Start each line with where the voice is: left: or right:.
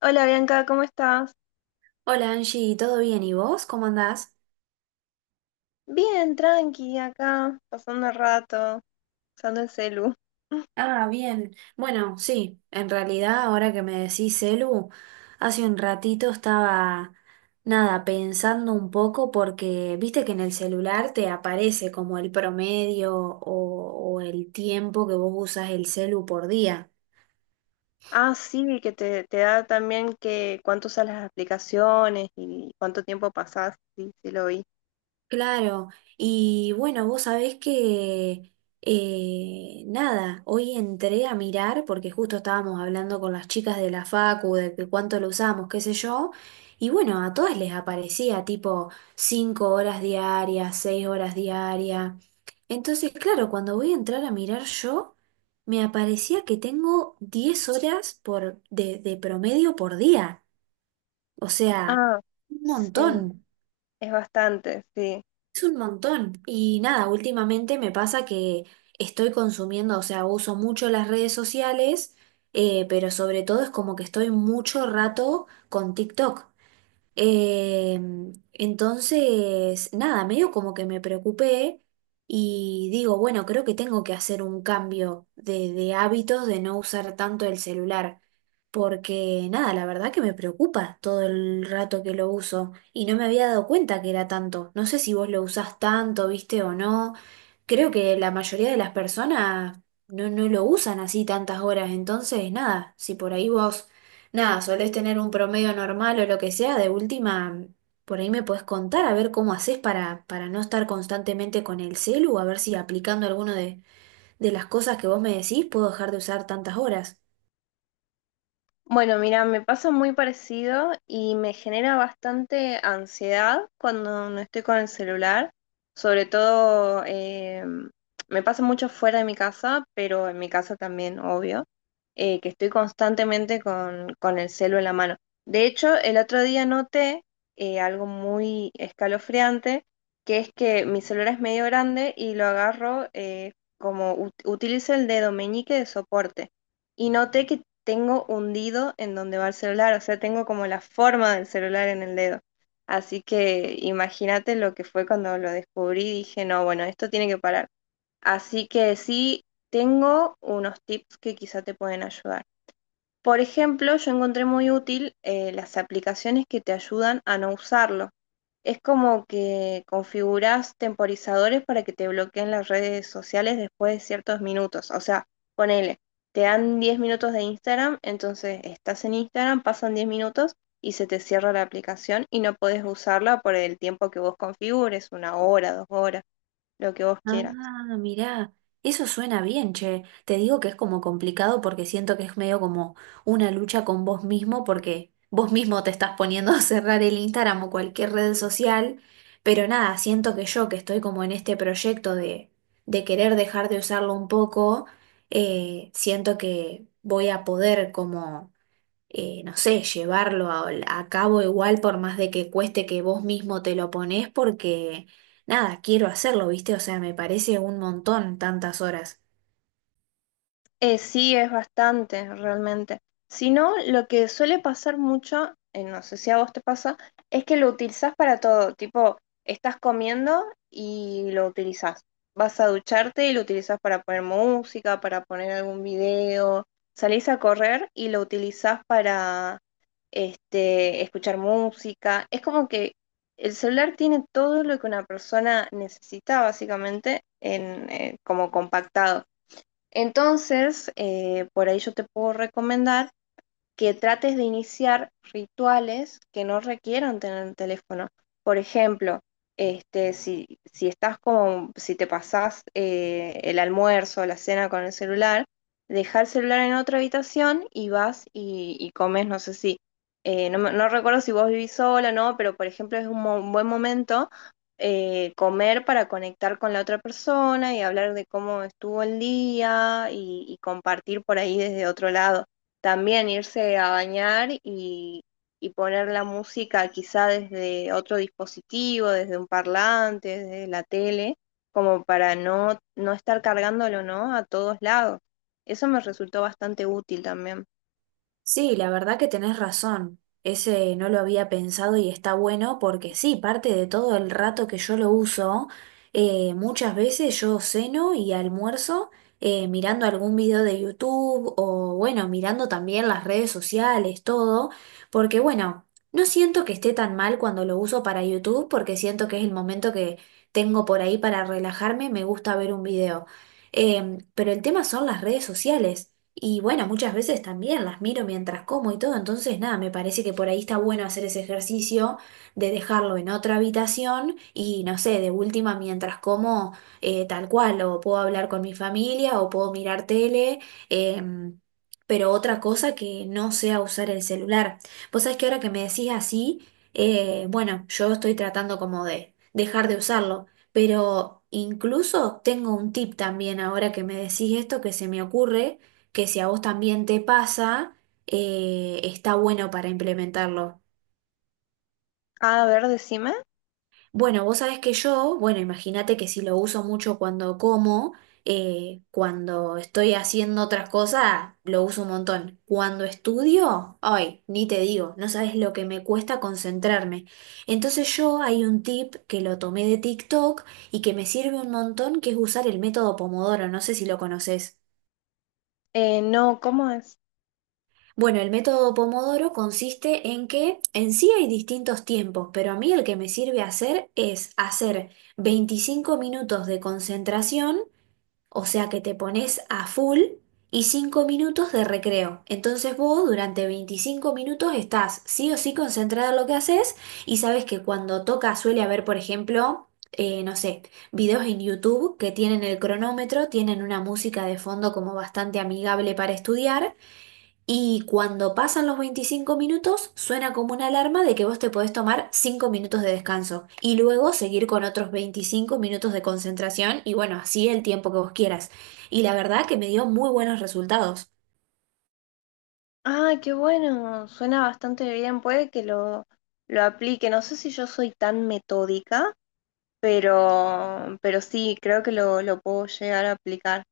left: Hola Bianca, ¿cómo estás?
right: Hola Angie, ¿todo bien? ¿Y vos? ¿Cómo andás?
left: Bien, tranqui, acá, pasando el rato, usando el celu.
right: Ah, bien. Bueno, sí, en realidad ahora que me decís celu, hace un ratito estaba, nada, pensando un poco porque viste que en el celular te aparece como el promedio o el tiempo que vos usas el celu por día.
left: Ah, sí, que te da también que cuánto usas las aplicaciones y cuánto tiempo pasás, sí, sí lo vi.
right: Claro, y bueno, vos sabés que nada, hoy entré a mirar, porque justo estábamos hablando con las chicas de la Facu, de que cuánto lo usamos, qué sé yo, y bueno, a todas les aparecía tipo 5 horas diarias, 6 horas diarias. Entonces, claro, cuando voy a entrar a mirar yo, me aparecía que tengo 10 horas por, de promedio por día, o sea,
left: Ah,
right: un
left: sí,
right: montón.
left: es bastante, sí.
right: Es un montón. Y nada, últimamente me pasa que estoy consumiendo, o sea, uso mucho las redes sociales, pero sobre todo es como que estoy mucho rato con TikTok. Eh, entonces, nada, medio como que me preocupé y digo, bueno, creo que tengo que hacer un cambio de hábitos de no usar tanto el celular, porque nada, la verdad que me preocupa todo el rato que lo uso y no me había dado cuenta que era tanto. No sé si vos lo usás tanto, viste o no. Creo que la mayoría de las personas no lo usan así tantas horas, entonces, nada, si por ahí vos nada, solés tener un promedio normal o lo que sea, de última, por ahí me podés contar a ver cómo haces para no estar constantemente con el celu, a ver si aplicando alguno de las cosas que vos me decís puedo dejar de usar tantas horas.
left: Bueno, mira, me pasa muy parecido y me genera bastante ansiedad cuando no estoy con el celular. Sobre todo, me pasa mucho fuera de mi casa, pero en mi casa también, obvio, que estoy constantemente con el celu en la mano. De hecho, el otro día noté algo muy escalofriante, que es que mi celular es medio grande y lo agarro como utilizo el dedo meñique de soporte y noté que tengo hundido en donde va el celular, o sea, tengo como la forma del celular en el dedo. Así que imagínate lo que fue cuando lo descubrí, dije, no, bueno, esto tiene que parar. Así que sí, tengo unos tips que quizá te pueden ayudar. Por ejemplo, yo encontré muy útil las aplicaciones que te ayudan a no usarlo. Es como que configurás temporizadores para que te bloqueen las redes sociales después de ciertos minutos. O sea, ponele, te dan 10 minutos de Instagram, entonces estás en Instagram, pasan 10 minutos y se te cierra la aplicación y no podés usarla por el tiempo que vos configures, 1 hora, 2 horas, lo que vos quieras.
right: Ah, mirá, eso suena bien, che. Te digo que es como complicado porque siento que es medio como una lucha con vos mismo porque vos mismo te estás poniendo a cerrar el Instagram o cualquier red social, pero nada, siento que yo que estoy como en este proyecto de querer dejar de usarlo un poco, siento que voy a poder como no sé, llevarlo a cabo igual por más de que cueste que vos mismo te lo ponés porque, nada, quiero hacerlo, ¿viste? O sea, me parece un montón tantas horas.
left: Sí, es bastante, realmente. Si no, lo que suele pasar mucho, no sé si a vos te pasa, es que lo utilizás para todo. Tipo, estás comiendo y lo utilizás. Vas a ducharte y lo utilizás para poner música, para poner algún video. Salís a correr y lo utilizás para este, escuchar música. Es como que el celular tiene todo lo que una persona necesita, básicamente, en, como compactado. Entonces, por ahí yo te puedo recomendar que trates de iniciar rituales que no requieran tener el teléfono. Por ejemplo, este, si estás como, si te pasás el almuerzo o la cena con el celular, deja el celular en otra habitación y vas y comes, no sé si, no, no recuerdo si vos vivís sola, no, pero por ejemplo es un, un buen momento comer para conectar con la otra persona y hablar de cómo estuvo el día y compartir por ahí desde otro lado también irse a bañar y poner la música quizá desde otro dispositivo, desde un parlante, desde la tele, como para no estar cargándolo, ¿no? A todos lados. Eso me resultó bastante útil también.
right: Sí, la verdad que tenés razón. Ese no lo había pensado y está bueno porque sí, parte de todo el rato que yo lo uso, muchas veces yo ceno y almuerzo mirando algún video de YouTube o bueno, mirando también las redes sociales, todo, porque bueno, no siento que esté tan mal cuando lo uso para YouTube porque siento que es el momento que tengo por ahí para relajarme, me gusta ver un video. Pero el tema son las redes sociales. Y bueno, muchas veces también las miro mientras como y todo, entonces nada, me parece que por ahí está bueno hacer ese ejercicio de dejarlo en otra habitación y no sé, de última mientras como tal cual, o puedo hablar con mi familia o puedo mirar tele, em, pero otra cosa que no sea usar el celular. Vos sabés que ahora que me decís así, bueno, yo estoy tratando como de dejar de usarlo, pero incluso tengo un tip también ahora que me decís esto que se me ocurre que si a vos también te pasa, está bueno para implementarlo.
left: Ah, a ver, decime.
right: Bueno, vos sabés que yo, bueno, imagínate que si lo uso mucho cuando como, cuando estoy haciendo otras cosas, lo uso un montón. Cuando estudio, ay, ni te digo, no sabes lo que me cuesta concentrarme. Entonces yo hay un tip que lo tomé de TikTok y que me sirve un montón, que es usar el método Pomodoro, no sé si lo conoces.
left: No, ¿cómo es?
right: Bueno, el método Pomodoro consiste en que en sí hay distintos tiempos, pero a mí el que me sirve hacer es hacer 25 minutos de concentración, o sea que te pones a full, y 5 minutos de recreo. Entonces vos durante 25 minutos estás sí o sí concentrado en lo que haces y sabes que cuando toca suele haber, por ejemplo, no sé, videos en YouTube que tienen el cronómetro, tienen una música de fondo como bastante amigable para estudiar. Y cuando pasan los 25 minutos, suena como una alarma de que vos te podés tomar 5 minutos de descanso y luego seguir con otros 25 minutos de concentración y bueno, así el tiempo que vos quieras. Y la verdad que me dio muy buenos resultados.
left: Ah, qué bueno, suena bastante bien, puede que lo aplique. No sé si yo soy tan metódica, pero sí, creo que lo puedo llegar a aplicar.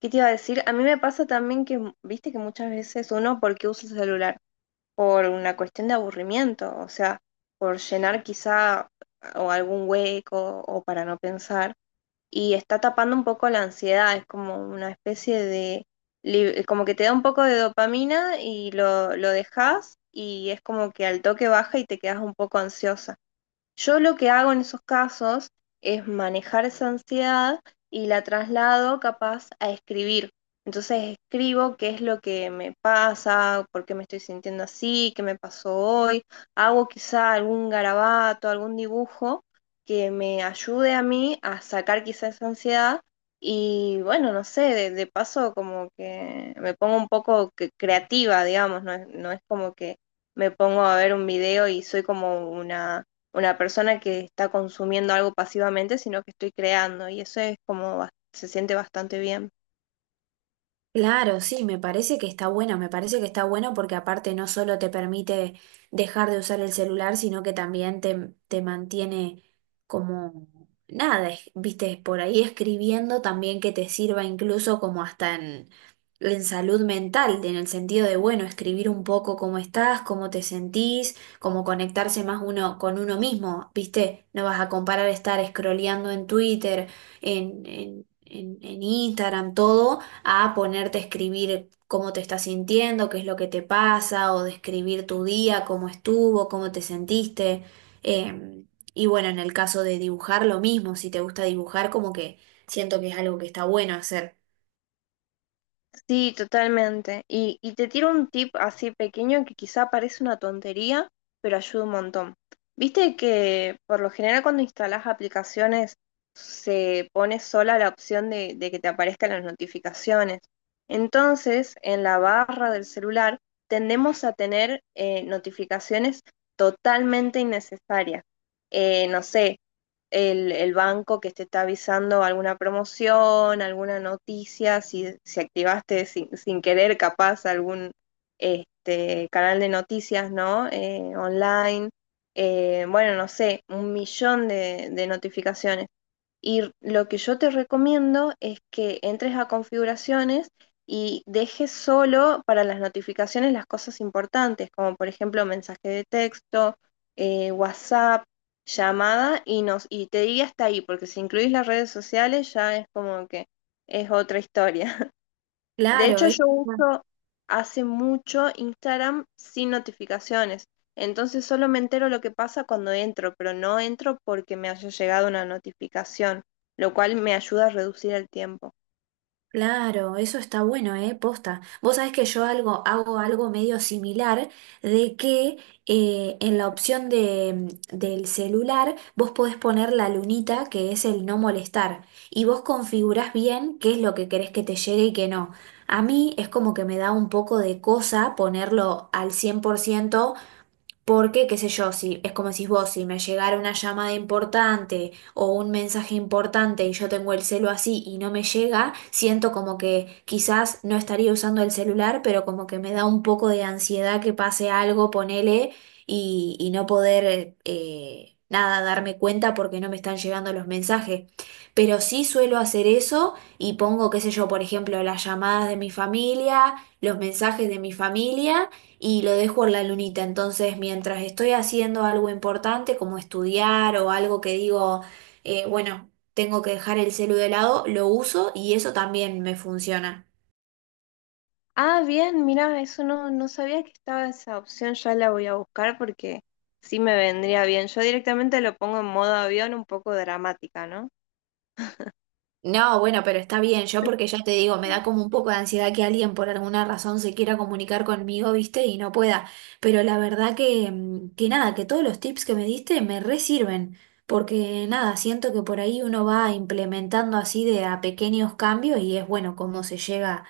left: ¿Qué te iba a decir? A mí me pasa también que, viste que muchas veces uno, ¿por qué usa el celular? Por una cuestión de aburrimiento, o sea, por llenar quizá o algún hueco o para no pensar. Y está tapando un poco la ansiedad, es como una especie de, como que te da un poco de dopamina y lo dejas y es como que al toque baja y te quedas un poco ansiosa. Yo lo que hago en esos casos es manejar esa ansiedad y la traslado capaz a escribir. Entonces escribo qué es lo que me pasa, por qué me estoy sintiendo así, qué me pasó hoy. Hago quizá algún garabato, algún dibujo que me ayude a mí a sacar quizá esa ansiedad. Y bueno, no sé, de paso como que me pongo un poco creativa, digamos, no es, no es como que me pongo a ver un video y soy como una persona que está consumiendo algo pasivamente, sino que estoy creando y eso es como, se siente bastante bien.
right: Claro, sí, me parece que está bueno, me parece que está bueno porque aparte no solo te permite dejar de usar el celular, sino que también te mantiene como nada, viste, por ahí escribiendo también que te sirva incluso como hasta en salud mental, en el sentido de, bueno, escribir un poco cómo estás, cómo te sentís, como conectarse más uno con uno mismo, viste, no vas a comparar estar scrolleando en Twitter, en, en en Instagram, todo a ponerte a escribir cómo te estás sintiendo, qué es lo que te pasa, o describir tu día, cómo estuvo, cómo te sentiste. Eh, y bueno, en el caso de dibujar, lo mismo, si te gusta dibujar, como que siento que es algo que está bueno hacer.
left: Sí, totalmente. Y te tiro un tip así pequeño que quizá parece una tontería, pero ayuda un montón. Viste que por lo general cuando instalas aplicaciones se pone sola la opción de que te aparezcan las notificaciones. Entonces, en la barra del celular tendemos a tener notificaciones totalmente innecesarias. No sé, el banco que te está avisando alguna promoción, alguna noticia, si activaste sin querer capaz algún este, canal de noticias, ¿no? Online. Bueno, no sé, 1 millón de notificaciones. Y lo que yo te recomiendo es que entres a configuraciones y dejes solo para las notificaciones las cosas importantes, como por ejemplo mensaje de texto, WhatsApp, llamada y te diría hasta ahí, porque si incluís las redes sociales ya es como que es otra historia. De
right: Claro,
left: hecho,
right: es
left: yo uso hace mucho Instagram sin notificaciones. Entonces solo me entero lo que pasa cuando entro, pero no entro porque me haya llegado una notificación, lo cual me ayuda a reducir el tiempo.
right: Claro, eso está bueno, ¿eh? Posta. Vos sabés que yo algo, hago algo medio similar de que en la opción de, del celular vos podés poner la lunita que es el no molestar y vos configurás bien qué es lo que querés que te llegue y qué no. A mí es como que me da un poco de cosa ponerlo al 100%. Porque, qué sé yo, si es como decís vos, si me llegara una llamada importante o un mensaje importante y yo tengo el celo así y no me llega, siento como que quizás no estaría usando el celular, pero como que me da un poco de ansiedad que pase algo, ponele, y no poder nada darme cuenta porque no me están llegando los mensajes. Pero sí suelo hacer eso y pongo, qué sé yo, por ejemplo, las llamadas de mi familia, los mensajes de mi familia y lo dejo en la lunita. Entonces, mientras estoy haciendo algo importante como estudiar o algo que digo, bueno, tengo que dejar el celu de lado, lo uso y eso también me funciona.
left: Ah, bien, mira, eso no, no sabía que estaba esa opción, ya la voy a buscar porque sí me vendría bien. Yo directamente lo pongo en modo avión un poco dramática, ¿no?
right: No, bueno, pero está bien, yo porque ya te digo, me da como un poco de ansiedad que alguien por alguna razón se quiera comunicar conmigo, ¿viste? Y no pueda. Pero la verdad que, que nada, que todos los tips que me diste me re sirven, porque nada, siento que por ahí uno va implementando así de a pequeños cambios y es bueno cómo se llega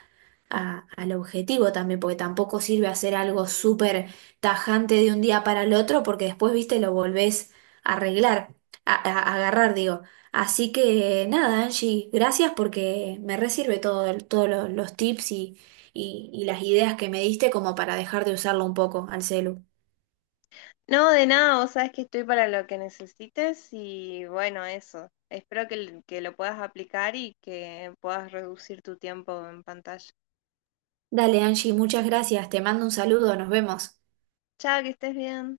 right: al objetivo también, porque tampoco sirve hacer algo súper tajante de un día para el otro, porque después, ¿viste? Lo volvés a arreglar, a agarrar, digo. Así que nada, Angie, gracias porque me resirve todo, todos los tips y las ideas que me diste como para dejar de usarlo un poco al celu.
left: No, de nada, vos sabes que estoy para lo que necesites y bueno, eso. Espero que, que lo puedas aplicar y que puedas reducir tu tiempo en pantalla.
right: Dale, Angie, muchas gracias. Te mando un saludo, nos vemos.
left: Chao, que estés bien.